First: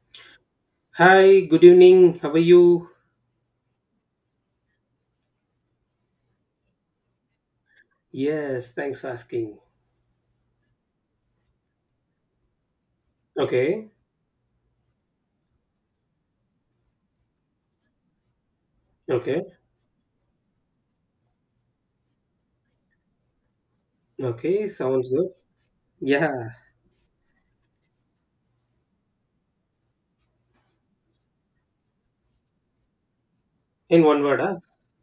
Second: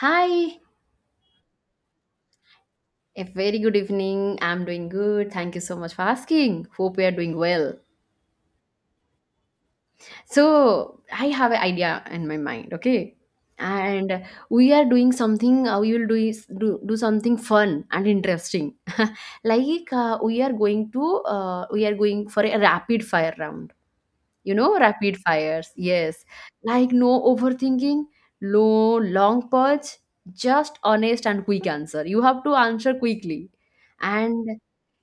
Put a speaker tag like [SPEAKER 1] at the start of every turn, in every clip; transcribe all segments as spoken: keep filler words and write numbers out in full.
[SPEAKER 1] Hi,
[SPEAKER 2] Hi, good evening. How are you?
[SPEAKER 1] a very good evening. I'm doing good. Thank you so much for asking. Hope we are doing well.
[SPEAKER 2] Yes, thanks for asking.
[SPEAKER 1] So, I have an idea in my mind, okay?
[SPEAKER 2] Okay,
[SPEAKER 1] And we are doing something, uh, we will do, is- do, do something fun and interesting.
[SPEAKER 2] okay,
[SPEAKER 1] Like uh, we are going to, uh, we are going for a rapid fire round. You
[SPEAKER 2] okay,
[SPEAKER 1] know
[SPEAKER 2] sounds
[SPEAKER 1] rapid
[SPEAKER 2] good.
[SPEAKER 1] fires? Yes.
[SPEAKER 2] Yeah,
[SPEAKER 1] Like, no overthinking, no long purge, just honest and quick answer. You have to answer quickly.
[SPEAKER 2] in one word,
[SPEAKER 1] And
[SPEAKER 2] huh?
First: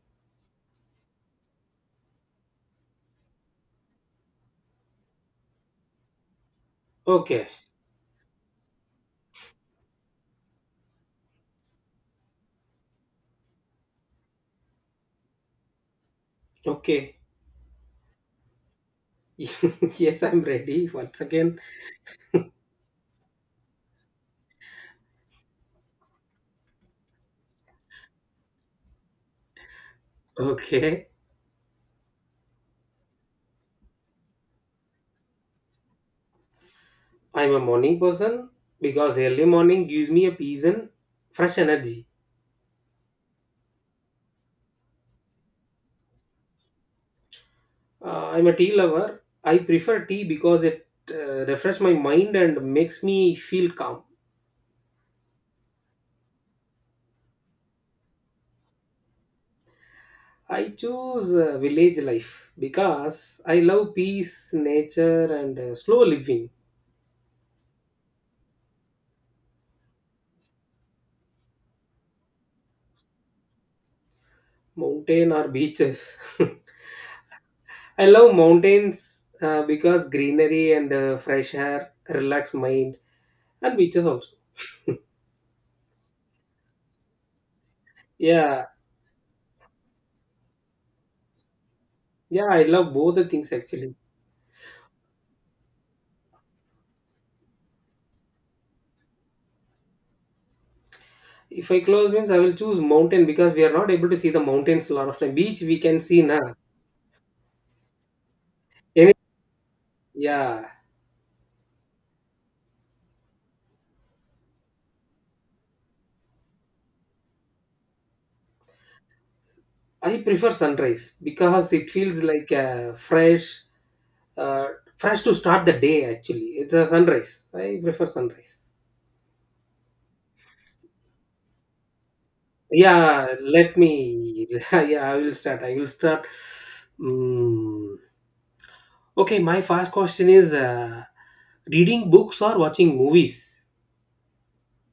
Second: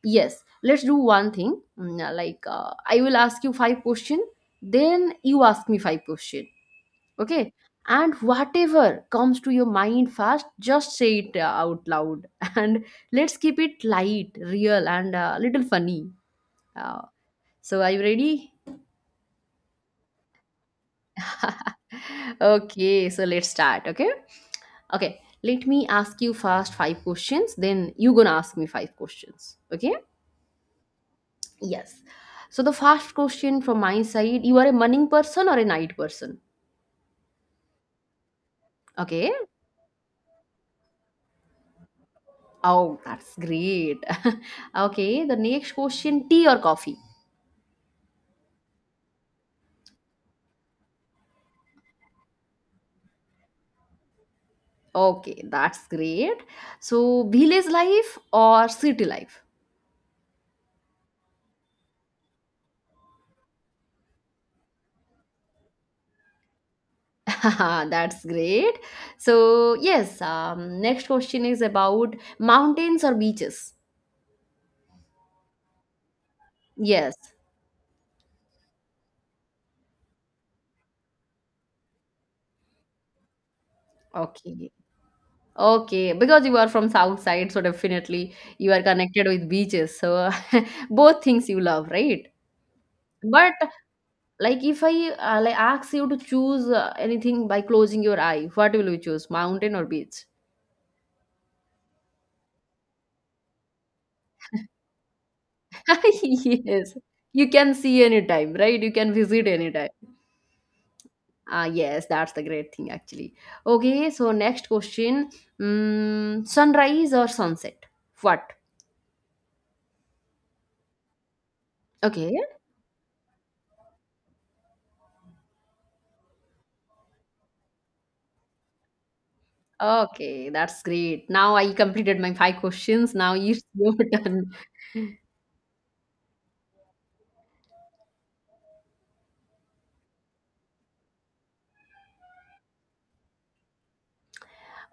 [SPEAKER 1] yes, let's do one thing. Mm, uh, like uh, I will ask you five question, then you ask me five question.
[SPEAKER 2] Okay,
[SPEAKER 1] Okay. And whatever comes to your mind first, just say it uh, out loud, and let's keep it light, real, and a little funny. uh,
[SPEAKER 2] okay.
[SPEAKER 1] so are you ready?
[SPEAKER 2] Yes, I'm ready once again.
[SPEAKER 1] Okay, so let's start. Okay. Okay. Let me ask you first five questions, then you gonna ask me five questions. Okay.
[SPEAKER 2] Okay,
[SPEAKER 1] Yes. So the first question from my side, you are a morning person or a night person?
[SPEAKER 2] I'm a morning person because
[SPEAKER 1] Okay.
[SPEAKER 2] early morning gives me a peace and fresh energy.
[SPEAKER 1] Oh, that's great. Okay. The next question, tea or coffee?
[SPEAKER 2] Uh, I'm a tea lover. I prefer tea because it uh, refresh my mind and makes me feel calm.
[SPEAKER 1] Okay, that's great. So village life or city life?
[SPEAKER 2] I choose uh, village life because I love peace, nature, and uh, slow living,
[SPEAKER 1] That's great. So yes, um, next question is about mountains or beaches.
[SPEAKER 2] mountain or beaches.
[SPEAKER 1] Yes.
[SPEAKER 2] I love mountains uh, because greenery and uh, fresh air relax mind, and beaches also.
[SPEAKER 1] Okay. Okay. Because you are from south side, so definitely
[SPEAKER 2] Yeah,
[SPEAKER 1] you are connected with beaches. So both things you love, right?
[SPEAKER 2] yeah, I love both the things
[SPEAKER 1] But
[SPEAKER 2] actually.
[SPEAKER 1] like if I uh, like ask you to choose uh, anything by closing your eye, what will you choose? Mountain or beach?
[SPEAKER 2] If I close means I will choose mountain because we are not able to see the mountains a lot of time. Beach we can see now.
[SPEAKER 1] Yes. You can see anytime, right? You
[SPEAKER 2] Any-
[SPEAKER 1] can visit anytime.
[SPEAKER 2] yeah,
[SPEAKER 1] Ah, yes, that's the great thing actually. Okay, so next question. Mm, sunrise or sunset? What?
[SPEAKER 2] I prefer sunrise because it feels
[SPEAKER 1] Okay.
[SPEAKER 2] like uh, fresh. Uh, Fresh to start the day, actually. It's a sunrise. I prefer sunrise.
[SPEAKER 1] Okay, that's great. Now I completed my five questions. Now
[SPEAKER 2] Yeah,
[SPEAKER 1] it's
[SPEAKER 2] let
[SPEAKER 1] your turn.
[SPEAKER 2] me. Yeah, I will start. I will start. Mm. Okay, my first question is uh, reading books or watching movies?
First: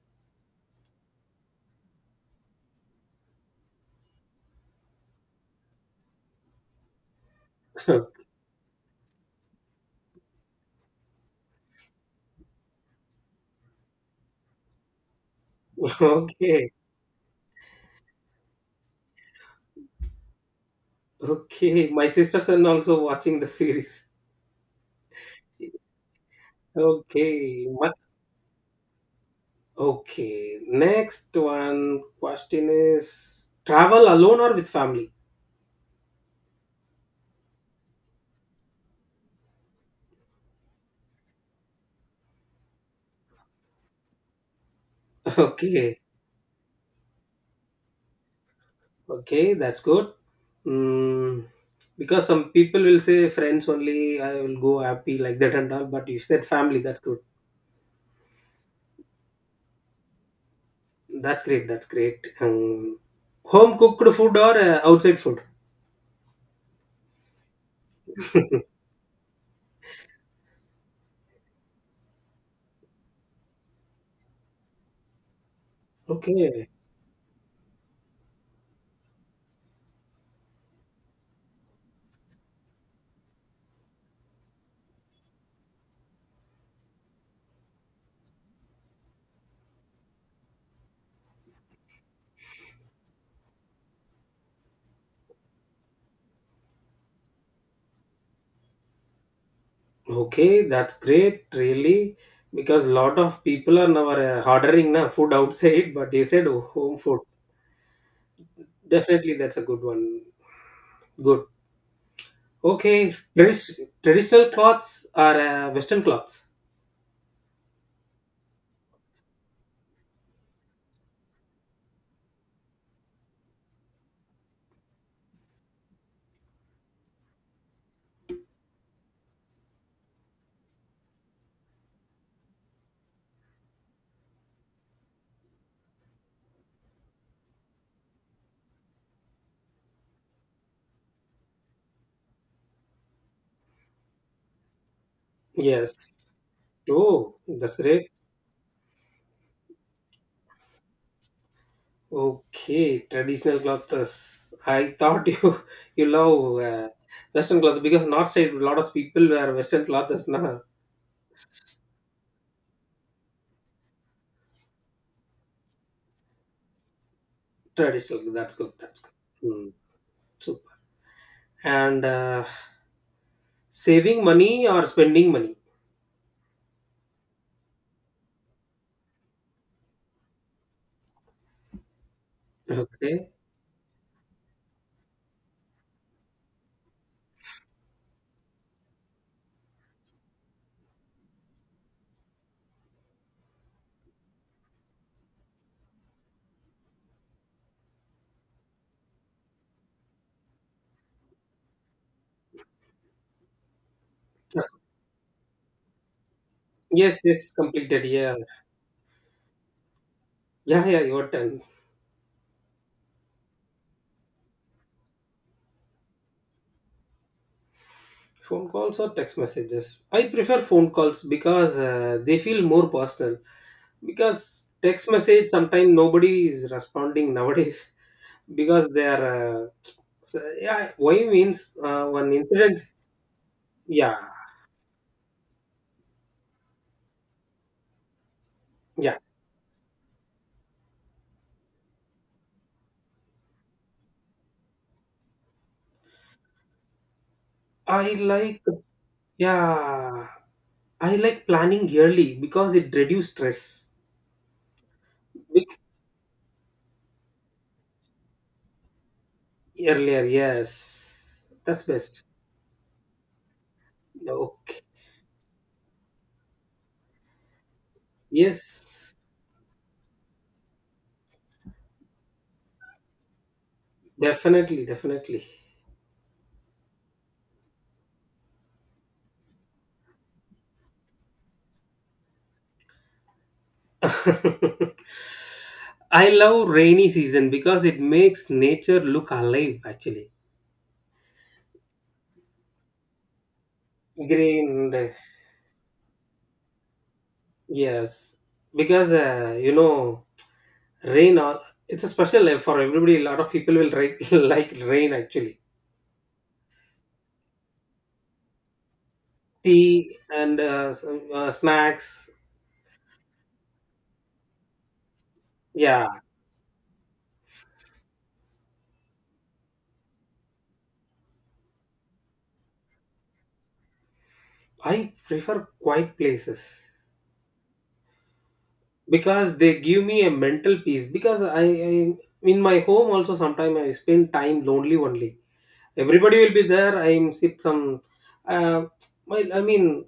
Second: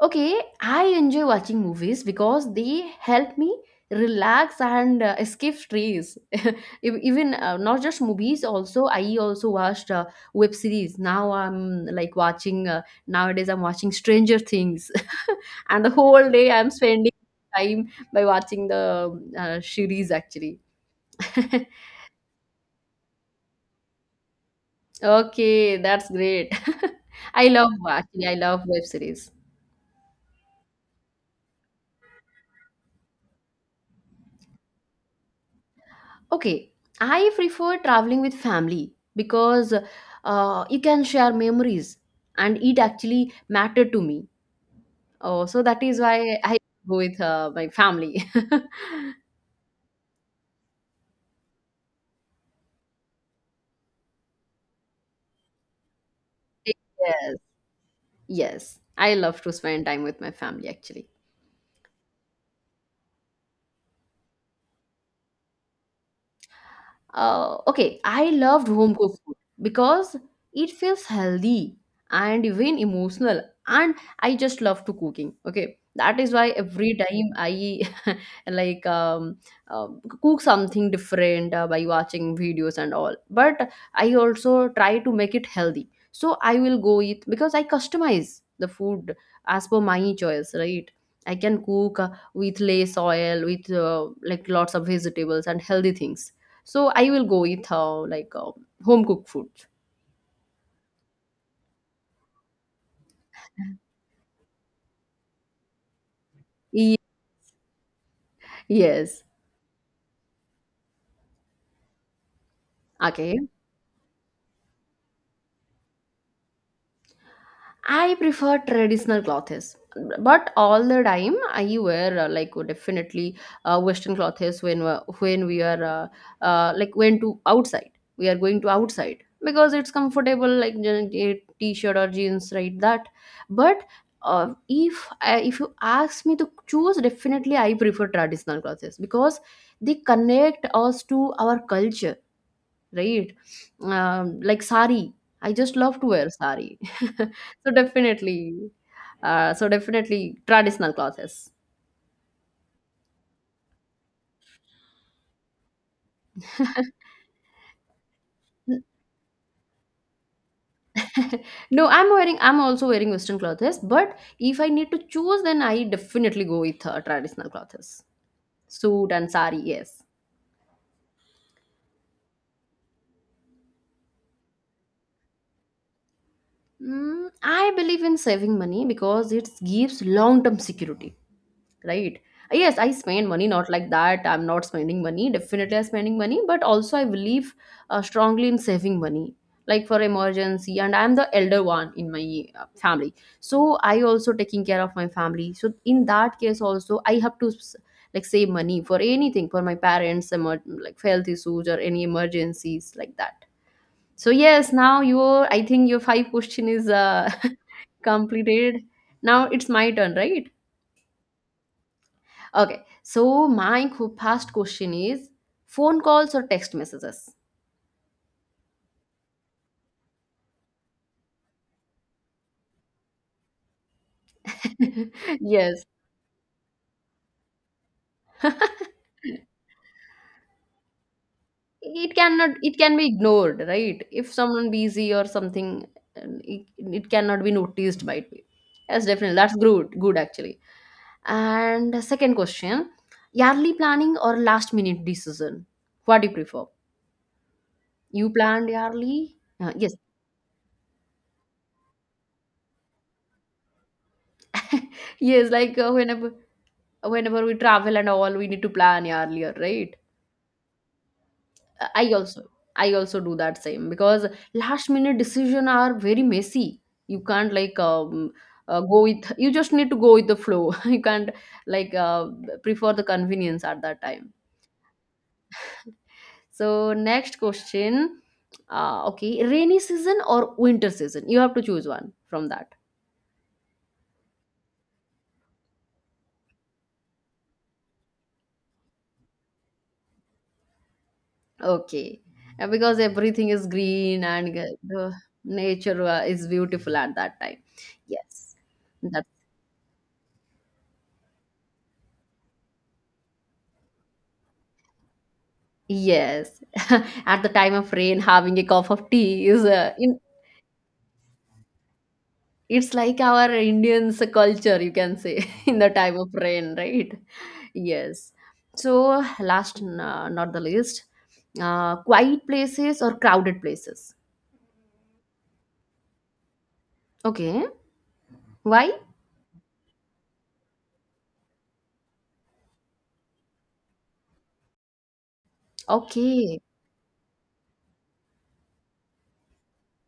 [SPEAKER 1] Okay, I enjoy watching movies because they help me relax and uh, escape stress. Ev- Even uh, not just movies, also I also watched uh, web series. Now I'm like watching. Uh, nowadays I'm watching Stranger Things, and the whole day I'm
[SPEAKER 2] Okay,
[SPEAKER 1] spending time by watching the um, uh, series actually.
[SPEAKER 2] okay. My sister's son also watching the series.
[SPEAKER 1] Okay, that's great. I
[SPEAKER 2] Okay,
[SPEAKER 1] love
[SPEAKER 2] my,
[SPEAKER 1] actually, I love web series.
[SPEAKER 2] okay. Next one question is travel alone or with family?
[SPEAKER 1] Okay, I prefer traveling with family because uh, you can share memories, and it actually matter to me. Oh, so that
[SPEAKER 2] Okay.
[SPEAKER 1] is why I go with uh, my family.
[SPEAKER 2] Okay, that's good. Mm, because some people will say friends only, I will go happy like that and all. But you said family, that's good.
[SPEAKER 1] Yes, yes, I love to spend time with my family actually.
[SPEAKER 2] That's great. That's great. Um, home cooked food or uh, outside food?
[SPEAKER 1] Uh, okay, I loved home cooked food because it feels healthy and even emotional, and I just love to cooking. Okay, that is why
[SPEAKER 2] Okay,
[SPEAKER 1] every time I like um, uh, cook something different uh, by watching videos and all, but I also try to make it healthy, so I will go eat because I customize the food as per my choice, right? I can cook, uh, with less oil, with uh, like lots of vegetables and healthy things, so I will go eat uh, like uh, home cooked food.
[SPEAKER 2] okay, that's great, really, because a lot of people are now uh, ordering na food outside, but you said oh, home
[SPEAKER 1] Ye-
[SPEAKER 2] food.
[SPEAKER 1] yes.
[SPEAKER 2] Definitely, that's a good one. Good. Okay,
[SPEAKER 1] Okay,
[SPEAKER 2] tradi- traditional cloths are uh, Western cloths.
[SPEAKER 1] I prefer traditional clothes, but all the time I wear uh, like uh, definitely uh, Western clothes when we- when we are uh, uh, like when to outside. We are going to outside because it's comfortable, like je- je- t-shirt or jeans, right? That, but. Uh, if I, if you ask me to choose, definitely I prefer traditional clothes because they connect us to our culture, right? Um, like sari, I just love to
[SPEAKER 2] Yes.
[SPEAKER 1] wear sari.
[SPEAKER 2] Oh,
[SPEAKER 1] so
[SPEAKER 2] that's great.
[SPEAKER 1] definitely, uh, so definitely traditional clothes.
[SPEAKER 2] Okay, traditional clothes. I thought you you love uh, Western clothes because North side a lot of people wear Western clothes, not
[SPEAKER 1] No, I'm wearing. I'm also wearing Western clothes, but if I need to choose, then I definitely go with uh, traditional clothes,
[SPEAKER 2] traditional. That's good. That's good.
[SPEAKER 1] suit and sari.
[SPEAKER 2] Hmm,
[SPEAKER 1] Yes.
[SPEAKER 2] super. And uh, saving money or spending money.
[SPEAKER 1] Mm, I believe in saving money because it gives long term security. Right. Yes, I spend
[SPEAKER 2] Okay.
[SPEAKER 1] money, not like that I'm not spending money, definitely I'm spending money, but also I believe uh, strongly in saving money, like for emergency, and I'm the elder one in my uh, family, so I also taking care of my family, so in that case also I have to s- like save money for anything, for my parents emer- like health issues or any emergencies like that. So yes, now your, I think your five question is,
[SPEAKER 2] Yes.
[SPEAKER 1] uh,
[SPEAKER 2] Yes. Completed. Yeah.
[SPEAKER 1] completed. Now it's my turn, right?
[SPEAKER 2] Yeah. Yeah. Your turn.
[SPEAKER 1] Okay. So my qu- past question is phone calls or text messages?
[SPEAKER 2] Phone calls or text messages. I prefer phone calls because uh, they feel more personal. Because text message
[SPEAKER 1] Yes.
[SPEAKER 2] sometimes nobody is responding nowadays. Because they are. Uh, So, yeah, why means uh,
[SPEAKER 1] It
[SPEAKER 2] one
[SPEAKER 1] cannot
[SPEAKER 2] incident.
[SPEAKER 1] it can be ignored, right?
[SPEAKER 2] Yeah,
[SPEAKER 1] If someone busy or something, and it, it cannot be noticed by it. Yes,
[SPEAKER 2] yeah.
[SPEAKER 1] definitely. That's good good actually. And the second question, yearly planning or last minute decision? What do you prefer?
[SPEAKER 2] I
[SPEAKER 1] You
[SPEAKER 2] like,
[SPEAKER 1] planned yearly? Uh, yes.
[SPEAKER 2] yeah, I like planning yearly because it reduces stress.
[SPEAKER 1] Yes, like
[SPEAKER 2] Week
[SPEAKER 1] uh, whenever whenever we travel and all, we need to plan earlier, right?
[SPEAKER 2] earlier, yes, that's
[SPEAKER 1] I
[SPEAKER 2] best.
[SPEAKER 1] also I also do that same because
[SPEAKER 2] Yeah, Okay,
[SPEAKER 1] last minute decision are very messy. You can't like um, uh, go
[SPEAKER 2] yes,
[SPEAKER 1] with you just need to go with the flow. You can't like uh, prefer the convenience at that time.
[SPEAKER 2] definitely, definitely.
[SPEAKER 1] So next question, uh, okay, rainy season or winter season? You have to choose one from that.
[SPEAKER 2] I love rainy season because it makes nature look alive. Actually,
[SPEAKER 1] Okay, Uh, because everything is green and uh,
[SPEAKER 2] green.
[SPEAKER 1] the nature uh, is beautiful at that time.
[SPEAKER 2] Yes,
[SPEAKER 1] Yes,
[SPEAKER 2] because
[SPEAKER 1] that's.
[SPEAKER 2] uh, you know rain, all it's a special life for everybody. A lot of people will write, like rain actually.
[SPEAKER 1] Yes, at the time of rain, having a cup of tea is uh,
[SPEAKER 2] Tea
[SPEAKER 1] in,
[SPEAKER 2] and uh, some, uh, snacks.
[SPEAKER 1] it's like our Indians culture, you can say, in the
[SPEAKER 2] Yeah,
[SPEAKER 1] time of rain, right? Yes. So, last, n- uh, not the least, uh, quiet places or crowded places.
[SPEAKER 2] I prefer quiet places
[SPEAKER 1] Okay. Why?
[SPEAKER 2] because they give me a mental peace. Because I, I in my home also sometimes I spend time lonely only. Everybody will
[SPEAKER 1] Okay.
[SPEAKER 2] be there. I sit some. Uh, my I mean,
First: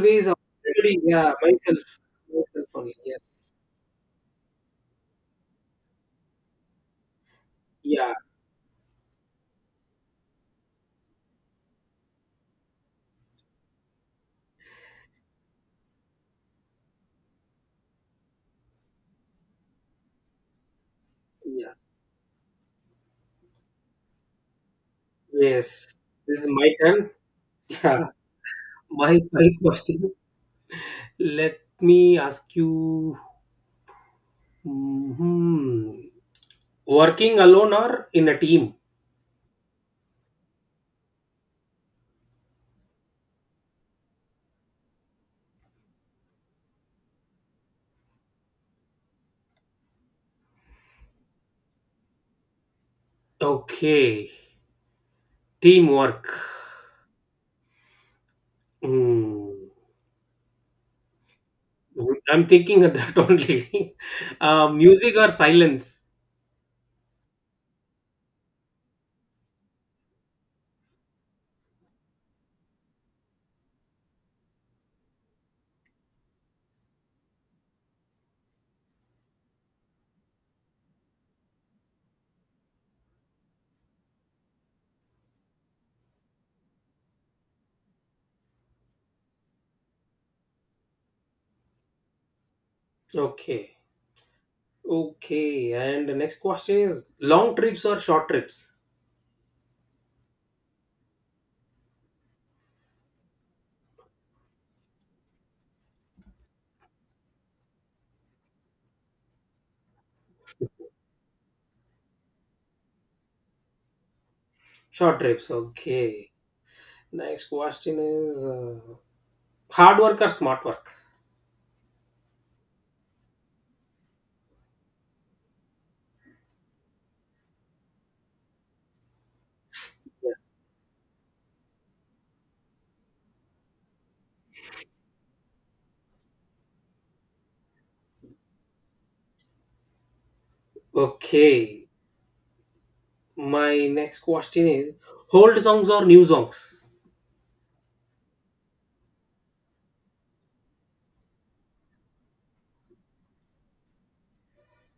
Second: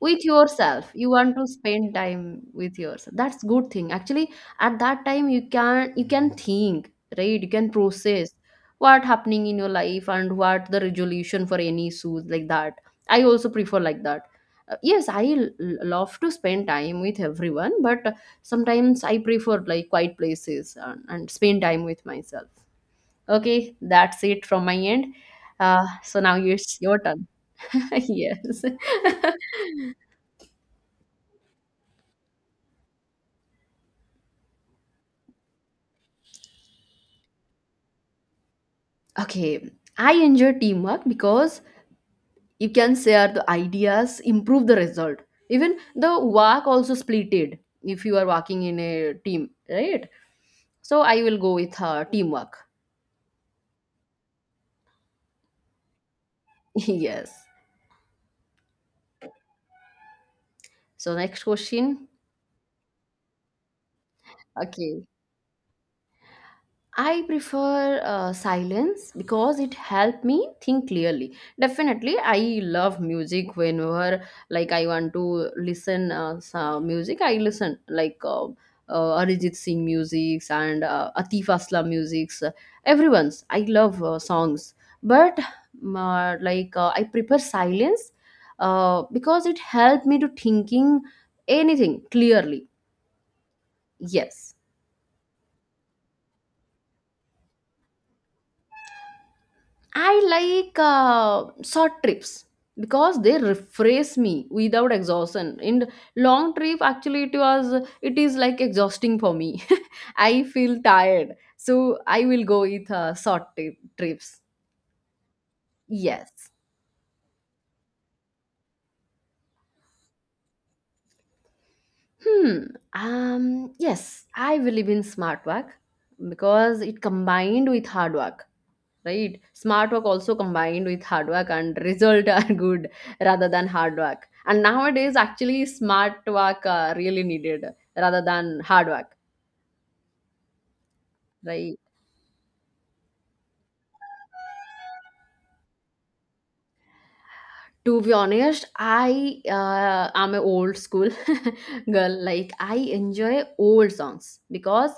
[SPEAKER 1] With yourself.
[SPEAKER 2] everybody.
[SPEAKER 1] You
[SPEAKER 2] Yeah,
[SPEAKER 1] want to
[SPEAKER 2] myself,
[SPEAKER 1] spend time
[SPEAKER 2] myself
[SPEAKER 1] with
[SPEAKER 2] only.
[SPEAKER 1] yourself, that's
[SPEAKER 2] Yes.
[SPEAKER 1] good thing actually. At that time you can you can think, right? You can
[SPEAKER 2] Yeah.
[SPEAKER 1] process what happening in your life and what the resolution for any issues like that. I also prefer like that. Uh, yes, I l- love to spend time with everyone, but sometimes I prefer like quiet places, and, and spend
[SPEAKER 2] Yeah.
[SPEAKER 1] time with myself. Okay, that's it from my end. uh,
[SPEAKER 2] Yes.
[SPEAKER 1] so now
[SPEAKER 2] This is my
[SPEAKER 1] it's your
[SPEAKER 2] turn.
[SPEAKER 1] turn.
[SPEAKER 2] Yeah.
[SPEAKER 1] Yes.
[SPEAKER 2] My my question. Let me ask you. Mhm. Working alone or in a team?
[SPEAKER 1] Okay, I enjoy teamwork because you can share the ideas, improve the result. Even the work also splitted if you are working in a team, right? So I will go with uh, teamwork.
[SPEAKER 2] Okay, teamwork.
[SPEAKER 1] Yes.
[SPEAKER 2] Hmm.
[SPEAKER 1] So next question.
[SPEAKER 2] I'm thinking of that only. Uh,
[SPEAKER 1] Okay.
[SPEAKER 2] music or silence?
[SPEAKER 1] I prefer uh, silence because it helped me think clearly. Definitely, I love music whenever like I want to listen uh, some music. I listen like uh, uh, Arijit Singh musics and uh, Atif Aslam musics. Uh, everyone's. I love uh, songs, but um, uh, like uh, I prefer silence uh, because it helped me to thinking anything clearly.
[SPEAKER 2] Okay,
[SPEAKER 1] Yes.
[SPEAKER 2] okay. And the next question is long trips or short trips?
[SPEAKER 1] I like uh, short trips because they refresh me without exhaustion. In long trip, actually, it was it is like exhausting for me. I feel tired, so I will go with uh, short tri- trips.
[SPEAKER 2] Short trips. Okay.
[SPEAKER 1] Yes.
[SPEAKER 2] Next question is uh, hard work or smart work?
[SPEAKER 1] Hmm. Um. Yes, I believe in smart work because it combined with hard work. Right? Smart work also combined with hard work and result are good rather than hard work. And nowadays, actually, smart work are really needed rather than hard work, right?
[SPEAKER 2] Okay. My next question is old songs or new songs?
[SPEAKER 1] To be honest, I uh, am a old school girl. Like I enjoy old songs because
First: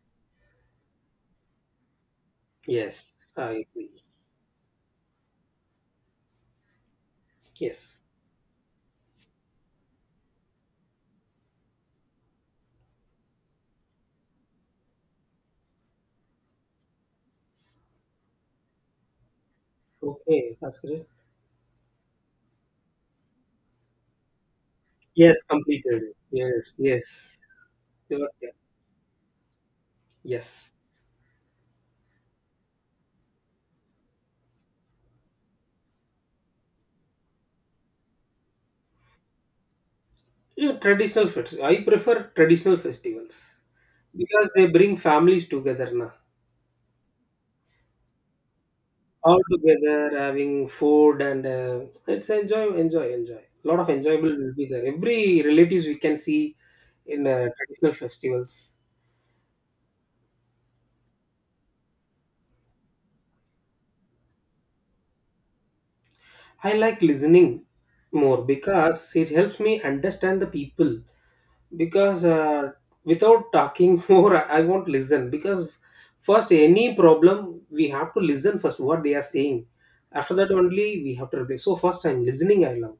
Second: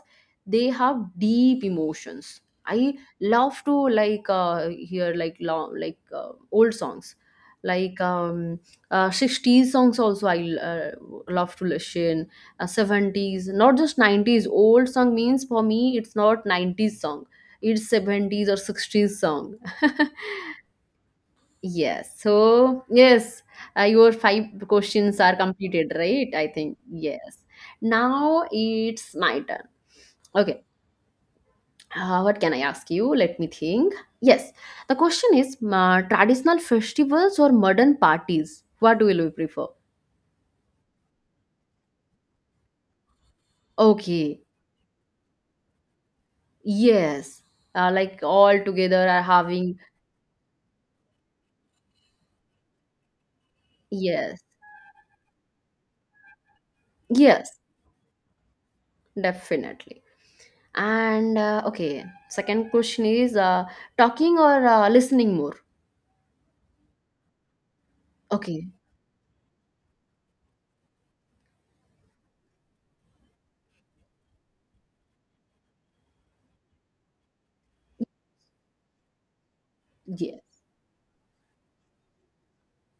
[SPEAKER 1] they have deep emotions. I
[SPEAKER 2] Yes,
[SPEAKER 1] love
[SPEAKER 2] I
[SPEAKER 1] to
[SPEAKER 2] agree.
[SPEAKER 1] like uh, hear like long like uh, old songs, like
[SPEAKER 2] Yes.
[SPEAKER 1] um, uh, sixties songs also. I uh, love to listen uh, seventies, not just nineties. Old song means for me it's not nineties song. It's seventies or sixties song.
[SPEAKER 2] Okay, that's great.
[SPEAKER 1] Yes. So, yes, uh, your five questions are
[SPEAKER 2] Yes,
[SPEAKER 1] completed,
[SPEAKER 2] completed.
[SPEAKER 1] right? I
[SPEAKER 2] Yes,
[SPEAKER 1] think.
[SPEAKER 2] yes.
[SPEAKER 1] Yes.
[SPEAKER 2] Your
[SPEAKER 1] Now
[SPEAKER 2] turn.
[SPEAKER 1] it's my turn. Okay.
[SPEAKER 2] Yes.
[SPEAKER 1] Uh, what can I ask you? Let me think. Yes. The question is, uh, traditional festivals or modern parties? What will you prefer?
[SPEAKER 2] Yeah, traditional fest. I prefer traditional festivals
[SPEAKER 1] Okay.
[SPEAKER 2] because they bring families together now.
[SPEAKER 1] Yes. Uh, like all together are
[SPEAKER 2] All
[SPEAKER 1] having.
[SPEAKER 2] together having food and uh, it's enjoy, enjoy, enjoy. A lot of enjoyable
[SPEAKER 1] Yes.
[SPEAKER 2] will be there. Every relatives we can see in uh,
[SPEAKER 1] Yes.
[SPEAKER 2] traditional festivals.
[SPEAKER 1] Definitely. And uh, okay. Second question is, uh, talking or uh, listening more?
[SPEAKER 2] I like listening more
[SPEAKER 1] Okay.
[SPEAKER 2] because it helps me understand the people. Because uh, without talking more, I I won't listen. Because first, any problem, we have to listen first what they are saying. After that,
[SPEAKER 1] Yes.
[SPEAKER 2] only we have to reply. So, first, I'm listening, I love.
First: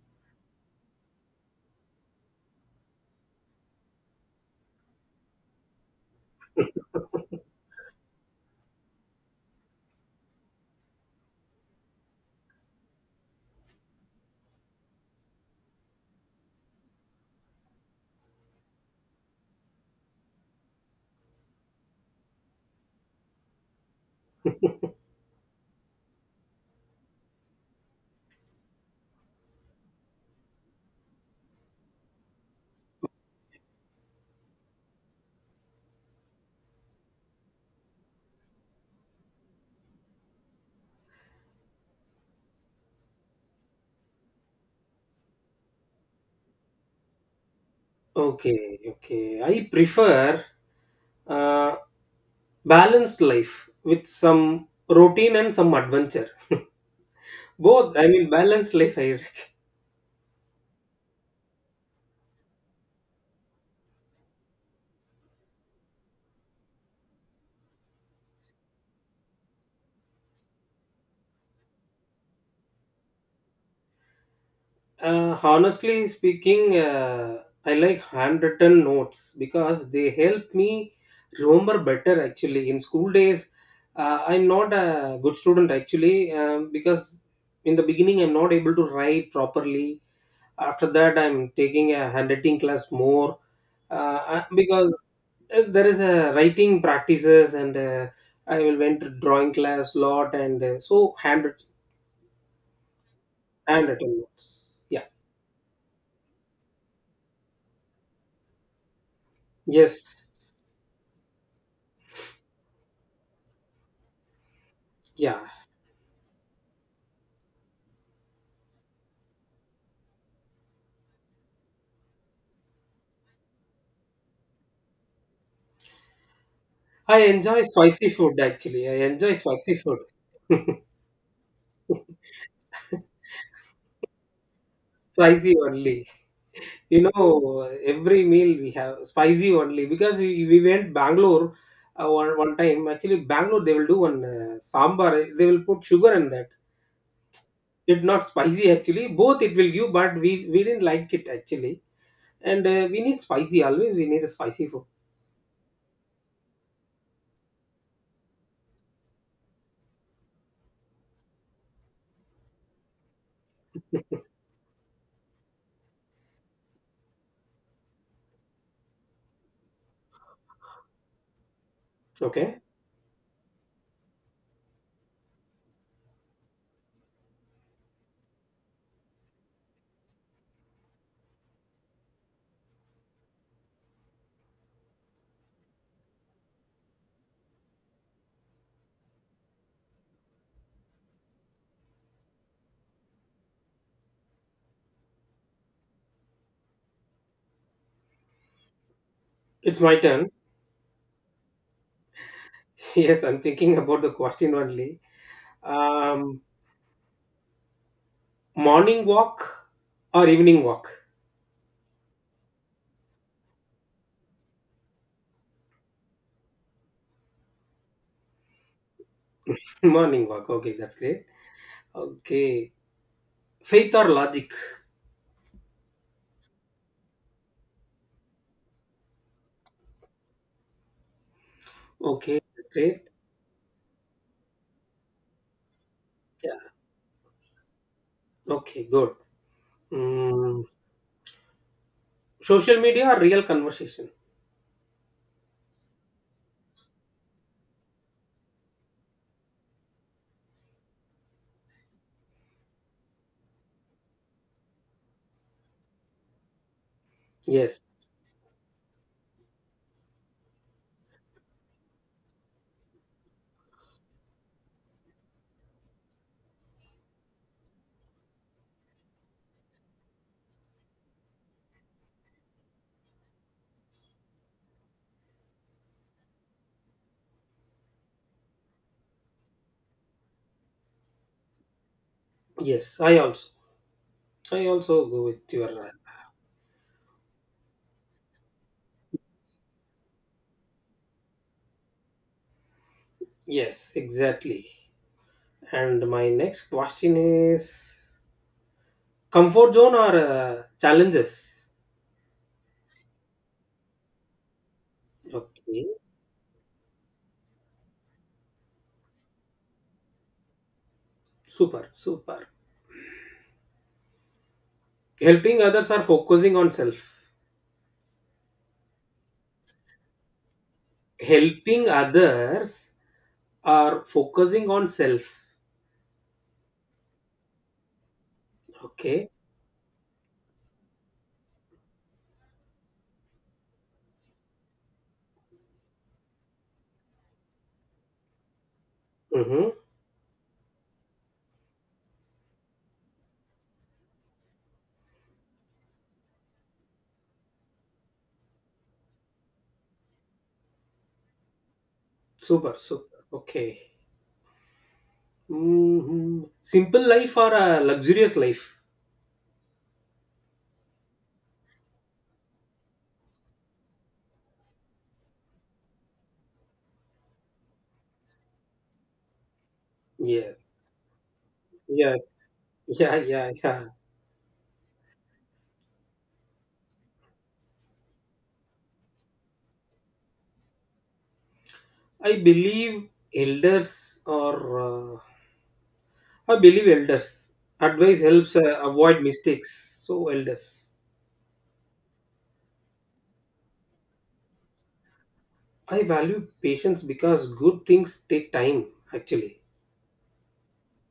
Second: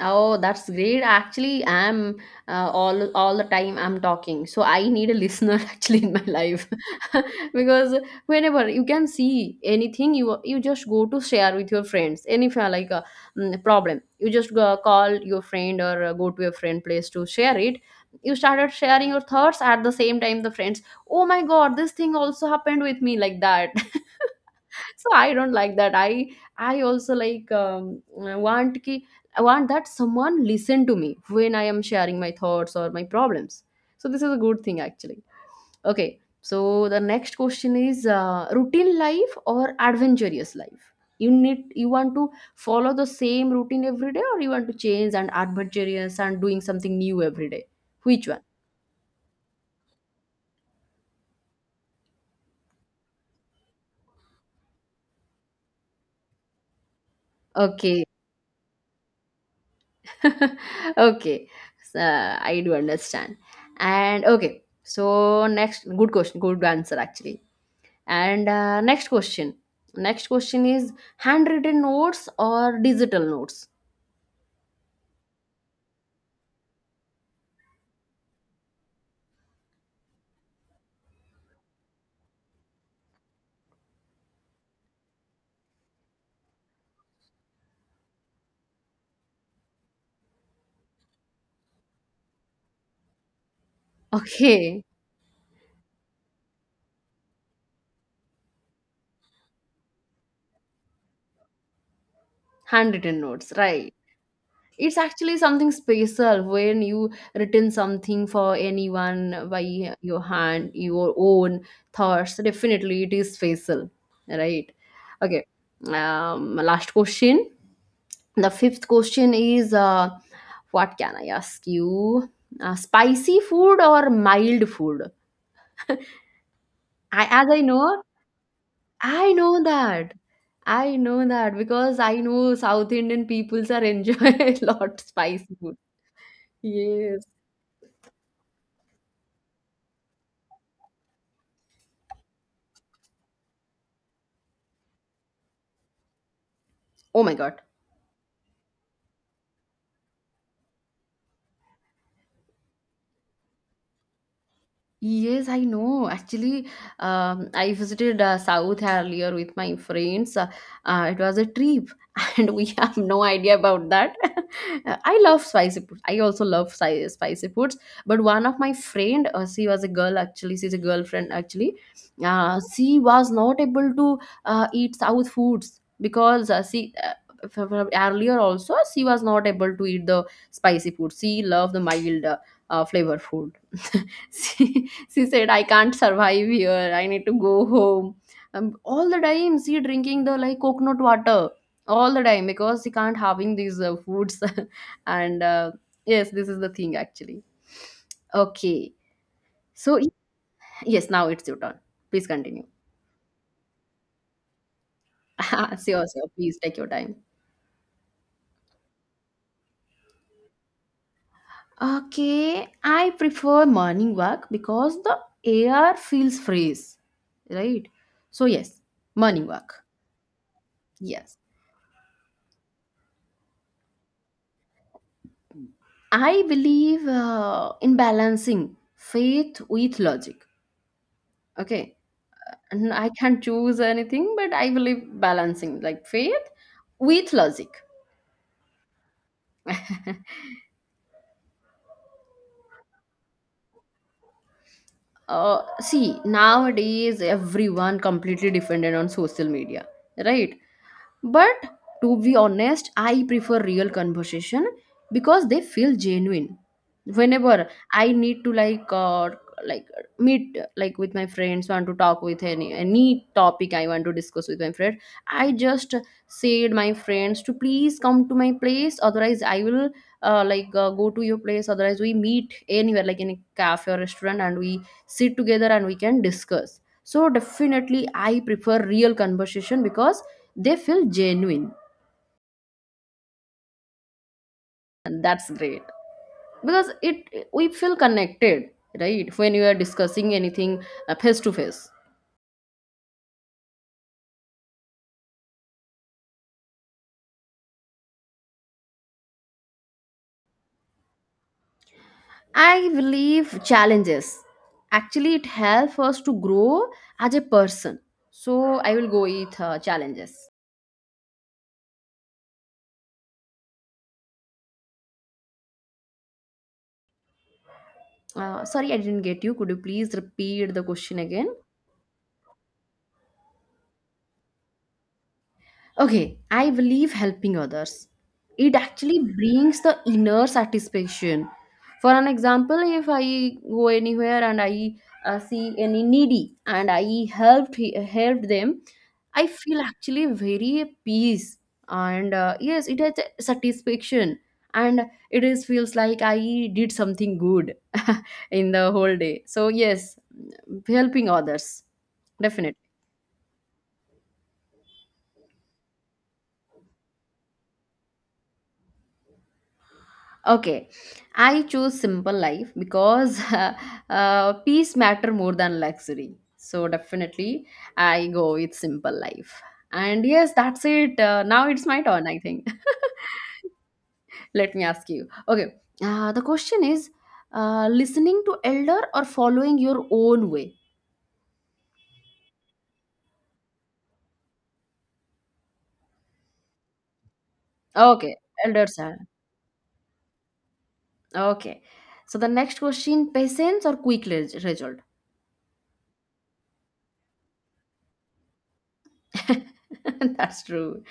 [SPEAKER 1] Oh, that's great. Actually, I'm uh, all all the time I'm talking, so I need a listener actually in my life. because whenever you can see anything, you you just go to share with your friends. And if you are like a mm, problem, you just go, call your friend or uh, go to your friend place to share it. You started sharing your thoughts at the same time. The friends, oh my god, this thing also happened with me like that. So I don't like that. I i also like um, uh, want ki, I want that someone listen to me when I am sharing my thoughts or my problems. So this is a good thing, actually. Okay. So the next question is, uh, routine life or adventurous life? You need, you want to follow the same routine every day, or you want to change and adventurous and doing something new every day? Which one?
[SPEAKER 2] Okay, okay. I prefer uh, balanced life with some routine and some adventure. Both,
[SPEAKER 1] Okay.
[SPEAKER 2] I mean, balanced life I.
[SPEAKER 1] Okay. So, I do understand. And okay. So next, good question, good answer actually. And uh, next question, next question is handwritten notes or digital notes?
[SPEAKER 2] Uh, honestly speaking, uh, I like handwritten notes because they help me remember better. Actually, in school days, uh, I'm not a good student actually um, because in the beginning I'm not able to write properly. After that, I'm taking a handwriting class more. Uh, I-
[SPEAKER 1] Okay,
[SPEAKER 2] because uh, there is a writing practices and uh, I will went to drawing class lot and uh, so handwritten
[SPEAKER 1] handwritten notes, right?
[SPEAKER 2] handwritten notes.
[SPEAKER 1] It's
[SPEAKER 2] Yeah.
[SPEAKER 1] actually something special when you written something for anyone by your
[SPEAKER 2] Yes.
[SPEAKER 1] hand, your own thoughts, definitely it is special, right?
[SPEAKER 2] Yeah.
[SPEAKER 1] Okay. Um, last question, the fifth question is, uh, what can I ask you? Uh, spicy food or mild food?
[SPEAKER 2] I
[SPEAKER 1] I, as I
[SPEAKER 2] enjoy
[SPEAKER 1] know,
[SPEAKER 2] spicy food actually. I
[SPEAKER 1] I
[SPEAKER 2] enjoy
[SPEAKER 1] know
[SPEAKER 2] spicy food.
[SPEAKER 1] that, I know that because I know South Indian peoples are enjoy a lot
[SPEAKER 2] Spicy
[SPEAKER 1] spicy food.
[SPEAKER 2] only. You
[SPEAKER 1] Yes.
[SPEAKER 2] know, every meal we have spicy only because we, we went Bangalore uh, one, one time. Actually, Bangalore they will do one uh, sambar. They will put sugar in that.
[SPEAKER 1] Oh my god.
[SPEAKER 2] It not spicy actually. Both it will give, but we we didn't like it actually. And uh, we need spicy always. We need a spicy food.
[SPEAKER 1] Yes, I know. Actually, um, I visited uh, South earlier with my friends. Uh, uh, it was a trip, and we have no idea about that. Uh, I love spicy food. I also love spi- spicy foods. But one of my friend, uh, she was a girl actually. She's a girlfriend actually. Uh,
[SPEAKER 2] Okay,
[SPEAKER 1] she was not able to uh, eat South foods because uh, she. Uh, f- f- earlier also she was not able to eat the spicy food. She loved the mild uh, uh, flavor food. She, she said I can't survive here, I need to go home. Um, all the time she drinking the like coconut water all the time because she can't having these uh, foods. And uh, yes, this is the thing actually. Okay.
[SPEAKER 2] it's my
[SPEAKER 1] So
[SPEAKER 2] turn.
[SPEAKER 1] yes, now it's your turn, please continue.
[SPEAKER 2] Yes, I'm thinking about the question only.
[SPEAKER 1] Sure, sure,
[SPEAKER 2] Um,
[SPEAKER 1] please take your time.
[SPEAKER 2] Morning walk or evening walk?
[SPEAKER 1] Okay, I prefer morning walk because the air feels fresh, right? So yes, morning walk.
[SPEAKER 2] Morning walk. Okay, that's great.
[SPEAKER 1] Yes.
[SPEAKER 2] Okay. Faith or logic?
[SPEAKER 1] I believe uh, in balancing faith with logic. Okay.
[SPEAKER 2] Okay, that's
[SPEAKER 1] And
[SPEAKER 2] great.
[SPEAKER 1] I can't choose anything, but I believe balancing like faith
[SPEAKER 2] Yeah.
[SPEAKER 1] with logic.
[SPEAKER 2] Okay, good. Mm, Social media or real conversation?
[SPEAKER 1] Uh, see, nowadays everyone completely dependent on social media, right? But to be honest, I prefer real conversation because they feel genuine. Whenever
[SPEAKER 2] Yes.
[SPEAKER 1] I need to like uh, like meet like with my friends, want to talk with any any topic I want to discuss with my friend, I just said my friends to please come to my place. Otherwise, I will uh, like uh, go to your place, otherwise we meet anywhere like in a cafe or restaurant and we sit together and we can discuss. So definitely I prefer real conversation because they feel genuine,
[SPEAKER 2] Yes, I also. I also go
[SPEAKER 1] and
[SPEAKER 2] with
[SPEAKER 1] that's great
[SPEAKER 2] your.
[SPEAKER 1] because it, we feel connected, right, when you are discussing anything, uh, face to face.
[SPEAKER 2] Yes, exactly. And my next question is comfort zone or uh, challenges?
[SPEAKER 1] I believe challenges. Actually it
[SPEAKER 2] Okay.
[SPEAKER 1] helps us to grow as a person. So I will go with uh, challenges.
[SPEAKER 2] Super, super. Helping others or focusing on self?
[SPEAKER 1] Uh, sorry, I didn't get you, could you please repeat the question again?
[SPEAKER 2] Helping others are focusing on self.
[SPEAKER 1] Okay, I believe helping others. It actually
[SPEAKER 2] Okay.
[SPEAKER 1] brings the inner satisfaction. For an example, if I go anywhere and I uh, see any needy and I helped he- helped them, I
[SPEAKER 2] Mm-hmm.
[SPEAKER 1] feel actually very at peace, and uh, yes, it has a satisfaction, and it is feels like I did something good in the whole day. So yes, helping others,
[SPEAKER 2] Super,
[SPEAKER 1] definitely.
[SPEAKER 2] super. Okay. hmm Simple life or a luxurious life?
[SPEAKER 1] Okay, I choose simple life because uh, peace matter more than luxury. So definitely, I go with simple life. And yes,
[SPEAKER 2] Yes.
[SPEAKER 1] that's it. Uh, now it's my
[SPEAKER 2] Yes.
[SPEAKER 1] turn, I think.
[SPEAKER 2] Yeah, yeah, yeah.
[SPEAKER 1] Let me ask you. Okay, uh, the question is, uh, listening to elder or following your own way?
[SPEAKER 2] I believe elders or uh, I believe elders. Advice
[SPEAKER 1] Okay,
[SPEAKER 2] helps uh,
[SPEAKER 1] elder sir.
[SPEAKER 2] avoid mistakes. So elders.
[SPEAKER 1] Okay. So the next question, patience or quick res- result?
[SPEAKER 2] I value patience because good things take time. Actually,
[SPEAKER 1] That's true.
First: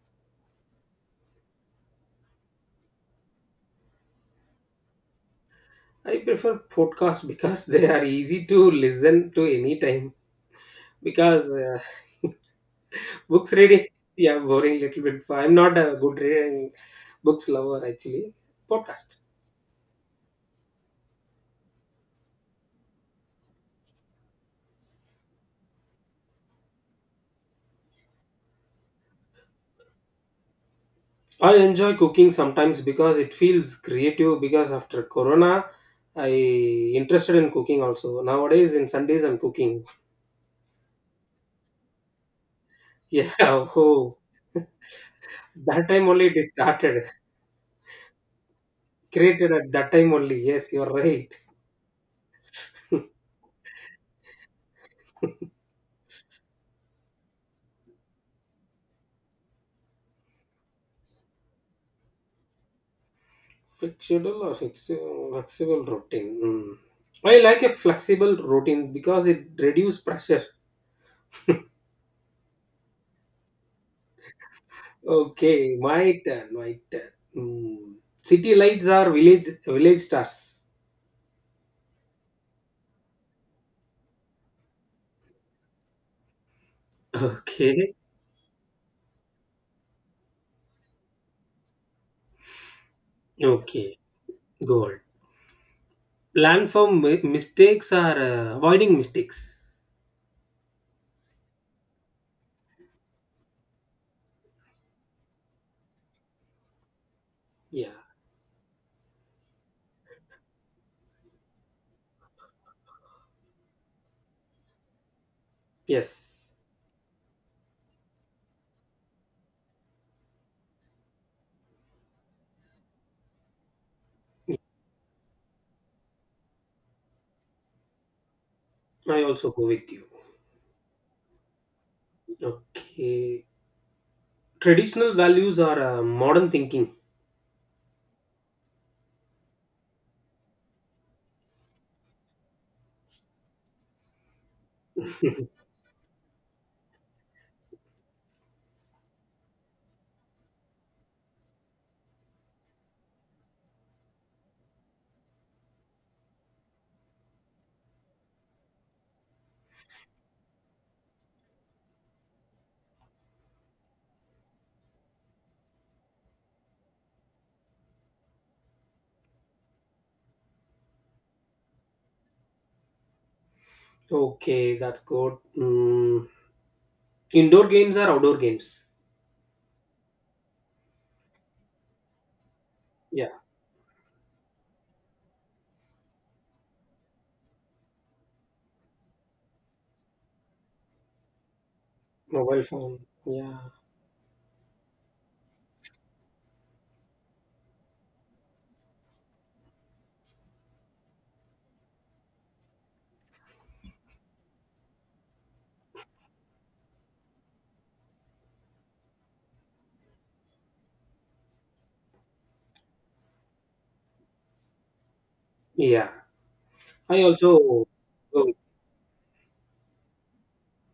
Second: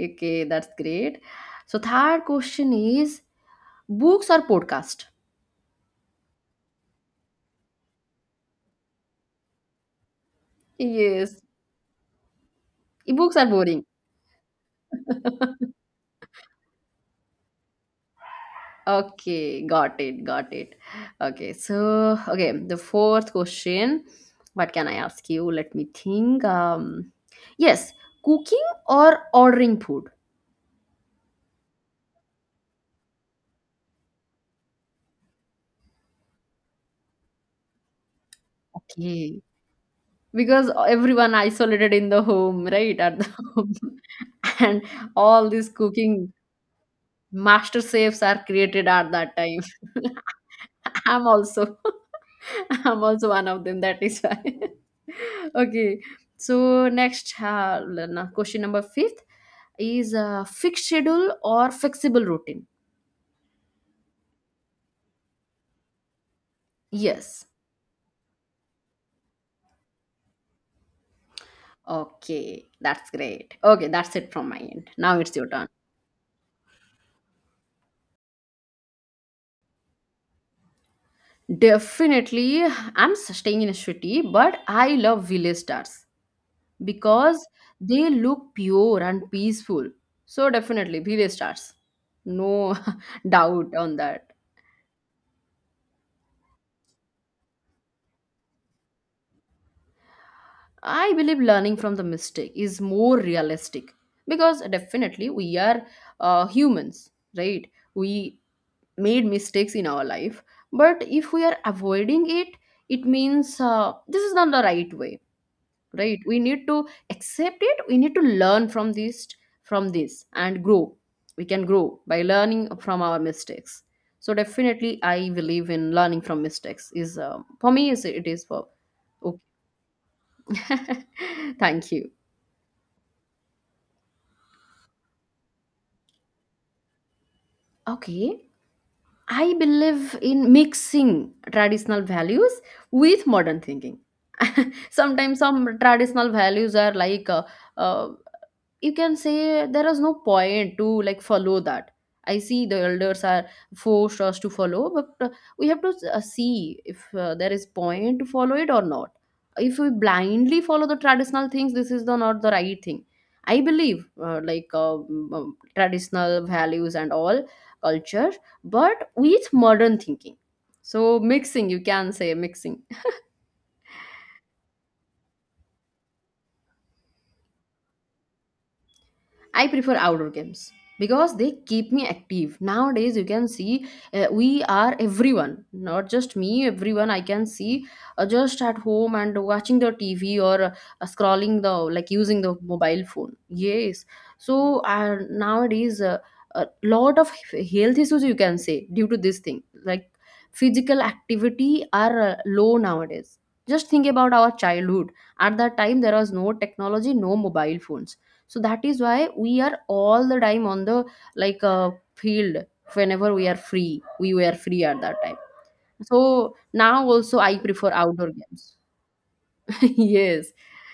[SPEAKER 1] Okay, that's great. So third question is, books or podcast?
[SPEAKER 2] I prefer podcasts because they are easy to listen to anytime.
[SPEAKER 1] Yes.
[SPEAKER 2] Because uh,
[SPEAKER 1] Books are
[SPEAKER 2] books
[SPEAKER 1] boring.
[SPEAKER 2] reading, yeah, boring little bit. I'm not a good reading books lover actually. Podcast.
[SPEAKER 1] Okay, got it, got it. Okay, so okay, the fourth question. What can I ask you? Let me think. Um, yes, cooking or ordering food.
[SPEAKER 2] I enjoy cooking sometimes because it feels creative. Because after Corona, I interested in cooking also. Nowadays, in Sundays, I'm
[SPEAKER 1] Okay,
[SPEAKER 2] cooking.
[SPEAKER 1] because everyone isolated in the home, right? At the
[SPEAKER 2] Yeah,
[SPEAKER 1] home,
[SPEAKER 2] oh,
[SPEAKER 1] and all these
[SPEAKER 2] that time only
[SPEAKER 1] cooking
[SPEAKER 2] it is started.
[SPEAKER 1] master chefs are created at that
[SPEAKER 2] Created
[SPEAKER 1] time.
[SPEAKER 2] at that time only. Yes, you're
[SPEAKER 1] I'm
[SPEAKER 2] right.
[SPEAKER 1] also, I'm also one of them. That is why. Okay, so next uh, l- question number fifth is uh, fixed schedule or flexible routine?
[SPEAKER 2] Fixed schedule or fixed, Flexible routine. Hmm. I
[SPEAKER 1] Yes.
[SPEAKER 2] like a flexible routine because it reduces pressure.
[SPEAKER 1] Okay, that's great. Okay, that's it from my end. Now it's your turn.
[SPEAKER 2] Okay, my turn, my turn. Hmm. City lights are village village stars.
[SPEAKER 1] Definitely, I'm staying in a city, but I love village stars because
[SPEAKER 2] Okay,
[SPEAKER 1] they look pure and peaceful. So definitely, village stars. No doubt on
[SPEAKER 2] okay,
[SPEAKER 1] that.
[SPEAKER 2] go on. Learn from mi- mistakes or uh, avoiding mistakes.
[SPEAKER 1] I believe learning from the mistake is more realistic because definitely we are uh, humans, right?
[SPEAKER 2] Yeah.
[SPEAKER 1] We made mistakes in our life, but if we are avoiding it, it means uh, this is not the right way, right?
[SPEAKER 2] Yes.
[SPEAKER 1] We need to accept it. We need to learn from this, from this, and grow. We can grow by learning from our mistakes. So definitely, I believe in learning from mistakes. Is uh, for me, is it is for
[SPEAKER 2] I
[SPEAKER 1] okay.
[SPEAKER 2] also go with you.
[SPEAKER 1] Thank you.
[SPEAKER 2] Okay, traditional values are uh, modern thinking.
[SPEAKER 1] Okay, I believe in mixing traditional values with modern thinking. Sometimes some traditional values are like uh, uh, you can say there is no point to like follow that. I see the elders are forced us to follow, but uh, we have to uh, see if uh, there is point to follow it or not. If we blindly follow the traditional things, this is the not the right thing. I believe uh, like uh, mm, um, traditional values and all culture, but with modern thinking. So mixing, you can say mixing.
[SPEAKER 2] Okay, that's good. Mm, indoor games are outdoor games?
[SPEAKER 1] I prefer outdoor games because they keep me active. Nowadays, you
[SPEAKER 2] Yeah.
[SPEAKER 1] can see uh, we are everyone, not just me, everyone I can see uh, just at home and watching the T V or uh, scrolling the like using the
[SPEAKER 2] Mobile phone.
[SPEAKER 1] mobile phone.
[SPEAKER 2] Yeah.
[SPEAKER 1] Yes. So uh, nowadays, a uh, a lot of health issues you can say due to this thing. Like physical activity are uh, low nowadays. Just think about our childhood. At that time, there was no technology, no mobile phones, so that is why we are all the time on the like uh, field. Whenever we are free, we were free at that time.
[SPEAKER 2] Yeah,
[SPEAKER 1] So now
[SPEAKER 2] I
[SPEAKER 1] also I
[SPEAKER 2] also
[SPEAKER 1] prefer outdoor
[SPEAKER 2] go
[SPEAKER 1] games. Yes,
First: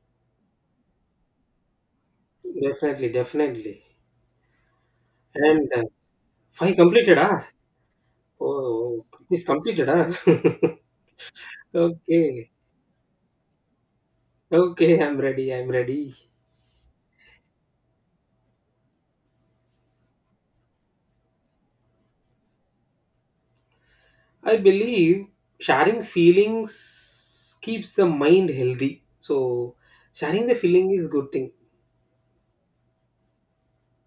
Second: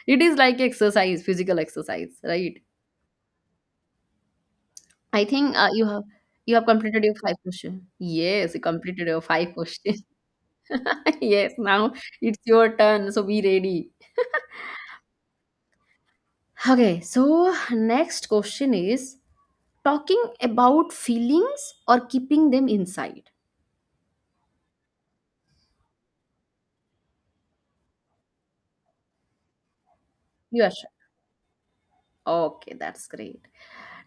[SPEAKER 1] it is like exercise, physical exercise, right?
[SPEAKER 2] definitely, definitely.
[SPEAKER 1] I think uh,
[SPEAKER 2] And uh,
[SPEAKER 1] you have, you have
[SPEAKER 2] five
[SPEAKER 1] completed your
[SPEAKER 2] completed,
[SPEAKER 1] five
[SPEAKER 2] ah?
[SPEAKER 1] question. Yes, you
[SPEAKER 2] Oh,
[SPEAKER 1] completed your
[SPEAKER 2] it's
[SPEAKER 1] five
[SPEAKER 2] completed,
[SPEAKER 1] question.
[SPEAKER 2] ah?
[SPEAKER 1] Yes, now it's
[SPEAKER 2] okay,
[SPEAKER 1] your turn, so be ready.
[SPEAKER 2] okay, I'm ready, I'm ready.
[SPEAKER 1] Okay, so next question is, talking about feelings or keeping them inside?
[SPEAKER 2] I believe sharing feelings keeps the mind healthy. So, sharing the
[SPEAKER 1] You are.
[SPEAKER 2] feeling is good thing.
[SPEAKER 1] Okay, that's great.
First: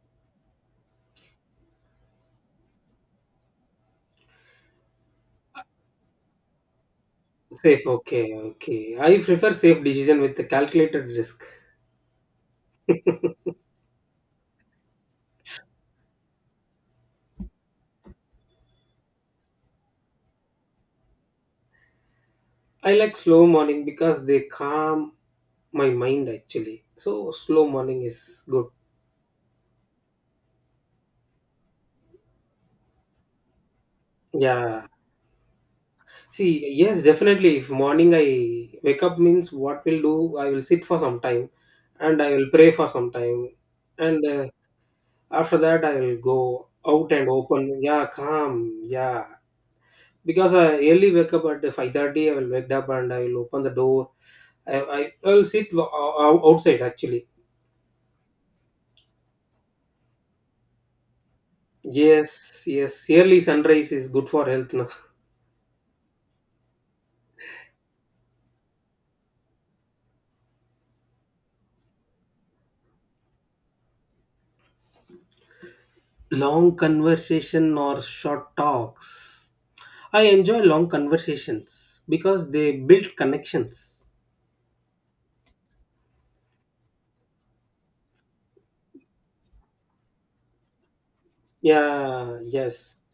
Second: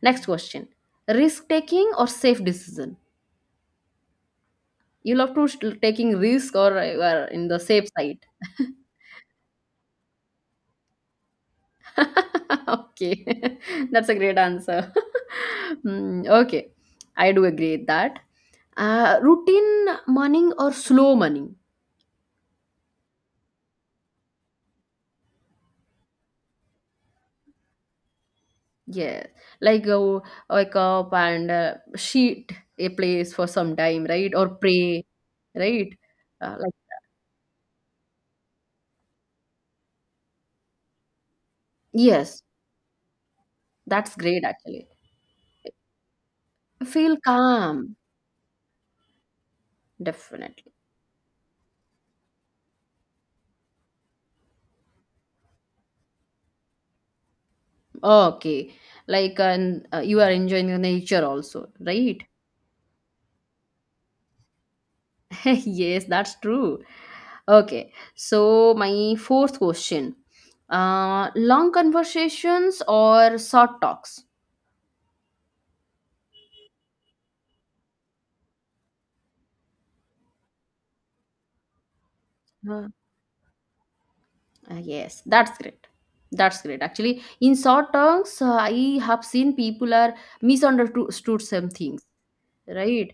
[SPEAKER 1] Next question. Risk taking or safe decision? You love to sh- taking risk, or you are in the
[SPEAKER 2] Safe,
[SPEAKER 1] safe side?
[SPEAKER 2] okay, okay. I prefer safe decision with the calculated risk.
[SPEAKER 1] Okay. That's a great answer. Hmm, okay. I do agree with that. Uh, routine morning or slow morning?
[SPEAKER 2] I like slow morning because they calm my mind actually. So, slow morning is good.
[SPEAKER 1] Yeah. Like uh, wake up and uh, sheet a place for some time, right? Or
[SPEAKER 2] Yeah,
[SPEAKER 1] pray, right? Uh,
[SPEAKER 2] see,
[SPEAKER 1] like
[SPEAKER 2] yes, definitely. If morning I wake up means what will do, I will sit for some time and I
[SPEAKER 1] yes,
[SPEAKER 2] will pray for some time.
[SPEAKER 1] that's
[SPEAKER 2] And
[SPEAKER 1] great
[SPEAKER 2] uh,
[SPEAKER 1] actually.
[SPEAKER 2] after that, I will go out
[SPEAKER 1] Feel
[SPEAKER 2] and open.
[SPEAKER 1] calm.
[SPEAKER 2] Yeah, calm. Yeah. Because
[SPEAKER 1] Definitely.
[SPEAKER 2] I early wake up at five thirty, I will wake up and I will open the door. I, I, I will sit o- o- outside actually.
[SPEAKER 1] Okay. Like, and uh, you are enjoying the nature also, right?
[SPEAKER 2] Yes, yes. Early sunrise is good for health. No?
[SPEAKER 1] Yes, that's true. Okay. So, my fourth question, uh, long conversations or short talks?
[SPEAKER 2] Long conversation or short talks. I enjoy long conversations because they
[SPEAKER 1] Uh,
[SPEAKER 2] build connections.
[SPEAKER 1] Uh, yes, that's great. That's great. Actually, in short talks, uh, I have seen people are misunderstood some things,
[SPEAKER 2] Yeah, yes,
[SPEAKER 1] right?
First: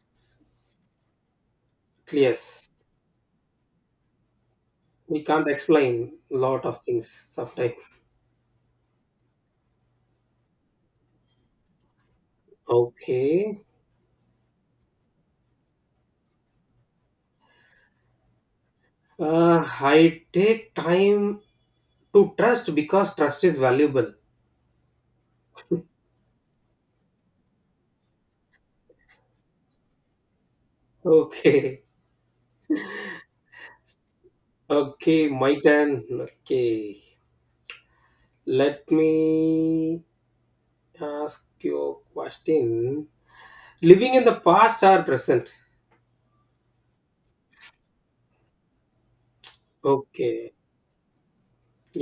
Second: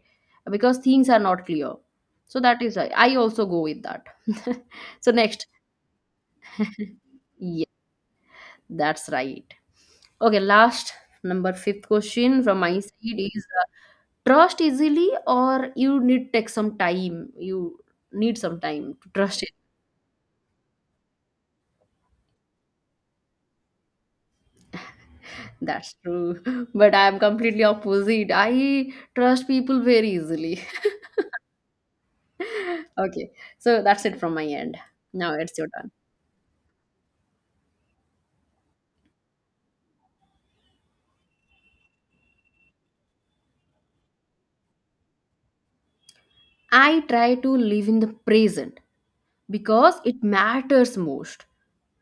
[SPEAKER 1] Because things are not clear. So that
[SPEAKER 2] yes.
[SPEAKER 1] is why I also go with that. So
[SPEAKER 2] We
[SPEAKER 1] next,
[SPEAKER 2] can't explain a lot of things
[SPEAKER 1] yeah,
[SPEAKER 2] sometimes.
[SPEAKER 1] that's right. Okay, last number fifth question from my side is,
[SPEAKER 2] Okay.
[SPEAKER 1] uh, trust easily or you need take some time? You need some time to trust it.
[SPEAKER 2] Uh, I take time to trust because trust is valuable.
[SPEAKER 1] That's true. But I am completely opposite. I trust people very easily.
[SPEAKER 2] Okay.
[SPEAKER 1] Okay, so that's it from my end.
[SPEAKER 2] Okay,
[SPEAKER 1] Now
[SPEAKER 2] my
[SPEAKER 1] it's your turn.
[SPEAKER 2] turn. Okay. Let me ask you a question. Living in the past or present?
[SPEAKER 1] I try to live in the present because it
[SPEAKER 2] Okay.
[SPEAKER 1] matters most.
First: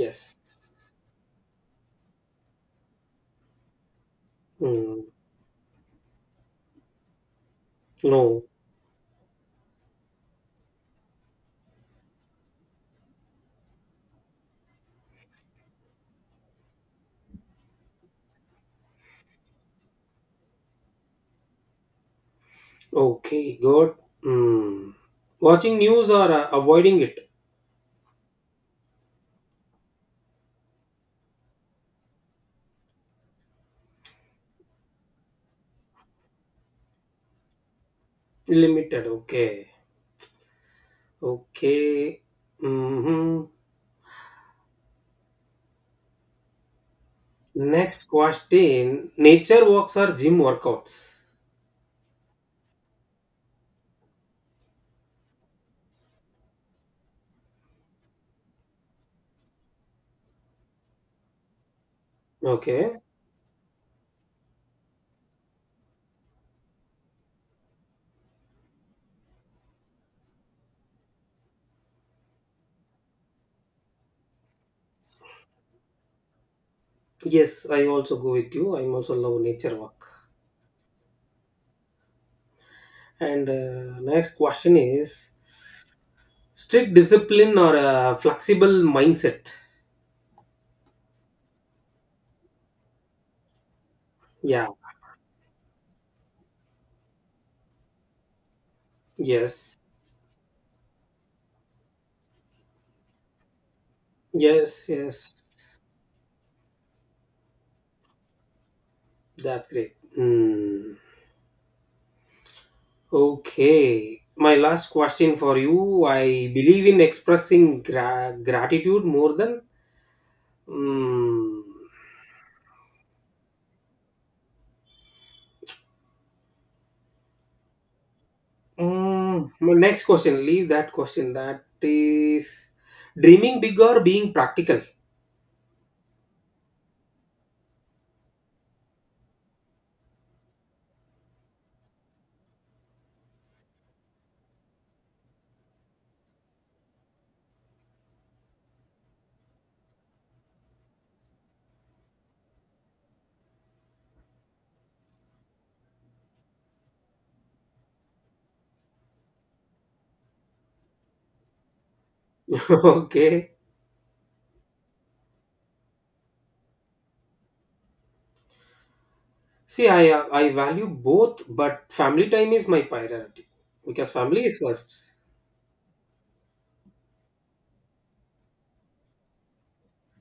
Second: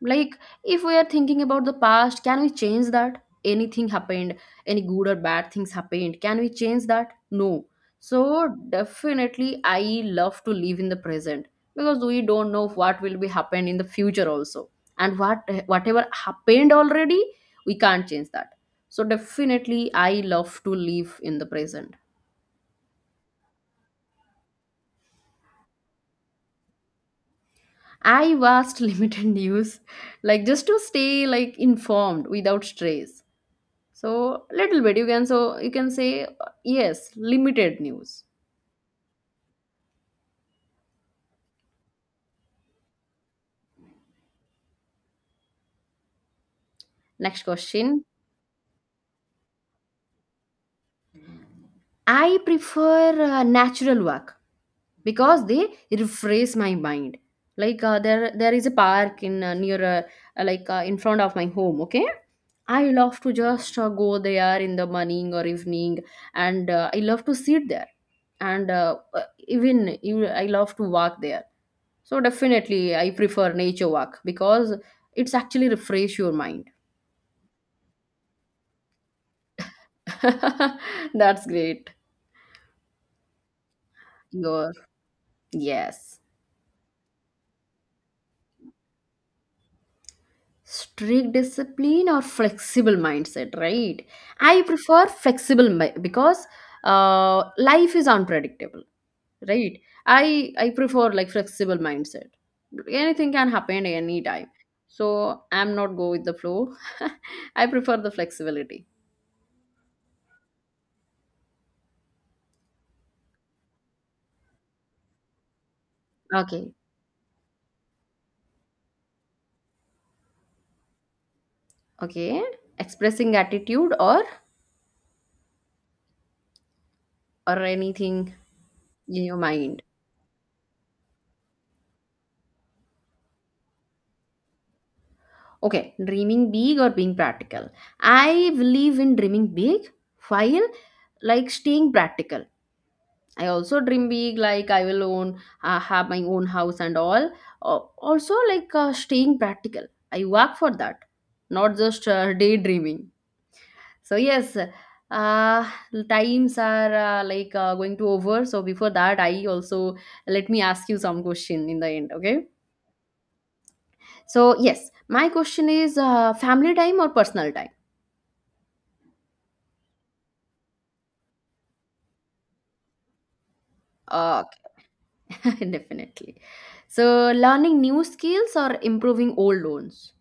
[SPEAKER 1] Like if we are thinking about the past, can we change that? Anything happened, any
[SPEAKER 2] Hmm.
[SPEAKER 1] good or bad things happened, can we change that? No. So
[SPEAKER 2] No.
[SPEAKER 1] definitely I love to live in the present because we don't know what will be happen in the future also, and what, whatever happened already, we can't change that. So definitely I love to live in the present.
[SPEAKER 2] Okay, good. Hmm. Watching news or uh, avoiding it?
[SPEAKER 1] I watched limited news, like just to stay like informed without stress. So little bit you can, so you can say uh, yes, limited news.
[SPEAKER 2] Limited. Okay. Okay. Mm-hmm.
[SPEAKER 1] Next question.
[SPEAKER 2] Next question. Nature walks or gym workouts?
[SPEAKER 1] I prefer uh, natural walk because they refresh my mind. Like uh, there there is a park in uh, near uh, like uh, in front of my home, okay? I
[SPEAKER 2] Okay.
[SPEAKER 1] love to just uh, go there in the morning or evening, and uh, I love to sit there, and uh, uh, even you, I love to walk there. So definitely I prefer nature walk because it's actually refresh your mind.
[SPEAKER 2] Yes, I also go with you. I'm also love nature walk.
[SPEAKER 1] That's great.
[SPEAKER 2] And uh, next
[SPEAKER 1] Your
[SPEAKER 2] question is
[SPEAKER 1] yes.
[SPEAKER 2] strict discipline or a flexible mindset?
[SPEAKER 1] Strict discipline or flexible mindset, right? I
[SPEAKER 2] Yeah.
[SPEAKER 1] prefer flexible mi- because uh, life is unpredictable,
[SPEAKER 2] Yes.
[SPEAKER 1] right? I I prefer like flexible mindset. Anything can happen anytime.
[SPEAKER 2] Yes.
[SPEAKER 1] So
[SPEAKER 2] Yes.
[SPEAKER 1] I'm not go with the flow. I prefer the flexibility.
[SPEAKER 2] That's great. Hmm. Okay, my last question for you. I
[SPEAKER 1] Okay.
[SPEAKER 2] believe in expressing gra- gratitude more than. Mm,
[SPEAKER 1] Okay. Expressing attitude or or anything in your
[SPEAKER 2] mm, my
[SPEAKER 1] mind.
[SPEAKER 2] next question, leave that question. That is Dreaming big or being practical.
[SPEAKER 1] Okay, dreaming big or being practical. I believe in dreaming big while like staying practical. I also dream big, like I will own, uh, have my own house and all. Uh, also, like uh, staying practical. I work for that, not just uh, daydreaming. So yes, uh, times are uh, like uh, going to over. So before that, I also let me ask you some question in the end. Okay.
[SPEAKER 2] Okay.
[SPEAKER 1] So yes, my question is, uh, family time or personal time.
[SPEAKER 2] See, I I value both, but family time is my priority because family
[SPEAKER 1] Uh,
[SPEAKER 2] is first.
[SPEAKER 1] definitely. So, learning new skills or improving old ones.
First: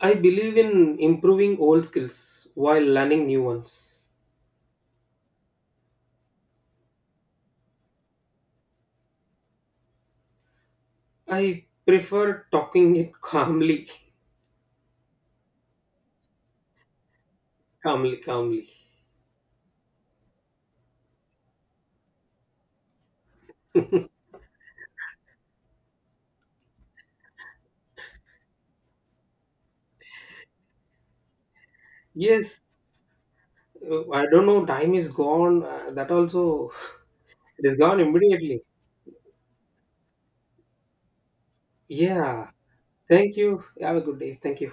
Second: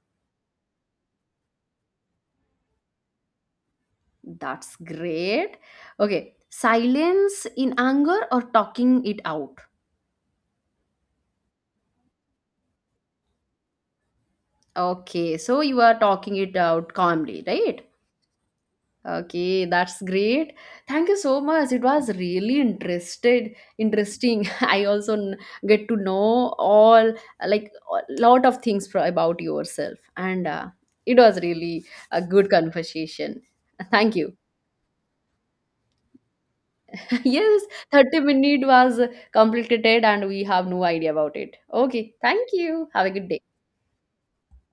[SPEAKER 2] I believe in improving old skills while learning new ones.
[SPEAKER 1] That's great. Okay. Silence in anger or talking it out.
[SPEAKER 2] I prefer talking it calmly,
[SPEAKER 1] Okay. So, you are talking it out calmly, right?
[SPEAKER 2] calmly, calmly.
[SPEAKER 1] Okay, that's great. Thank you so much. It was really interested, interesting. I also n- get to know all like a lot of things pro- about yourself, and uh, it was really a good
[SPEAKER 2] Yes,
[SPEAKER 1] conversation.
[SPEAKER 2] uh,
[SPEAKER 1] Thank
[SPEAKER 2] I
[SPEAKER 1] you.
[SPEAKER 2] don't know. Time is gone. Uh, that also,
[SPEAKER 1] Yes,
[SPEAKER 2] it is gone
[SPEAKER 1] thirty
[SPEAKER 2] immediately.
[SPEAKER 1] minute was completed and we have no idea about it. Okay, thank
[SPEAKER 2] Yeah.
[SPEAKER 1] you. Have a good
[SPEAKER 2] Thank
[SPEAKER 1] day.
[SPEAKER 2] you. Have a good day. Thank you.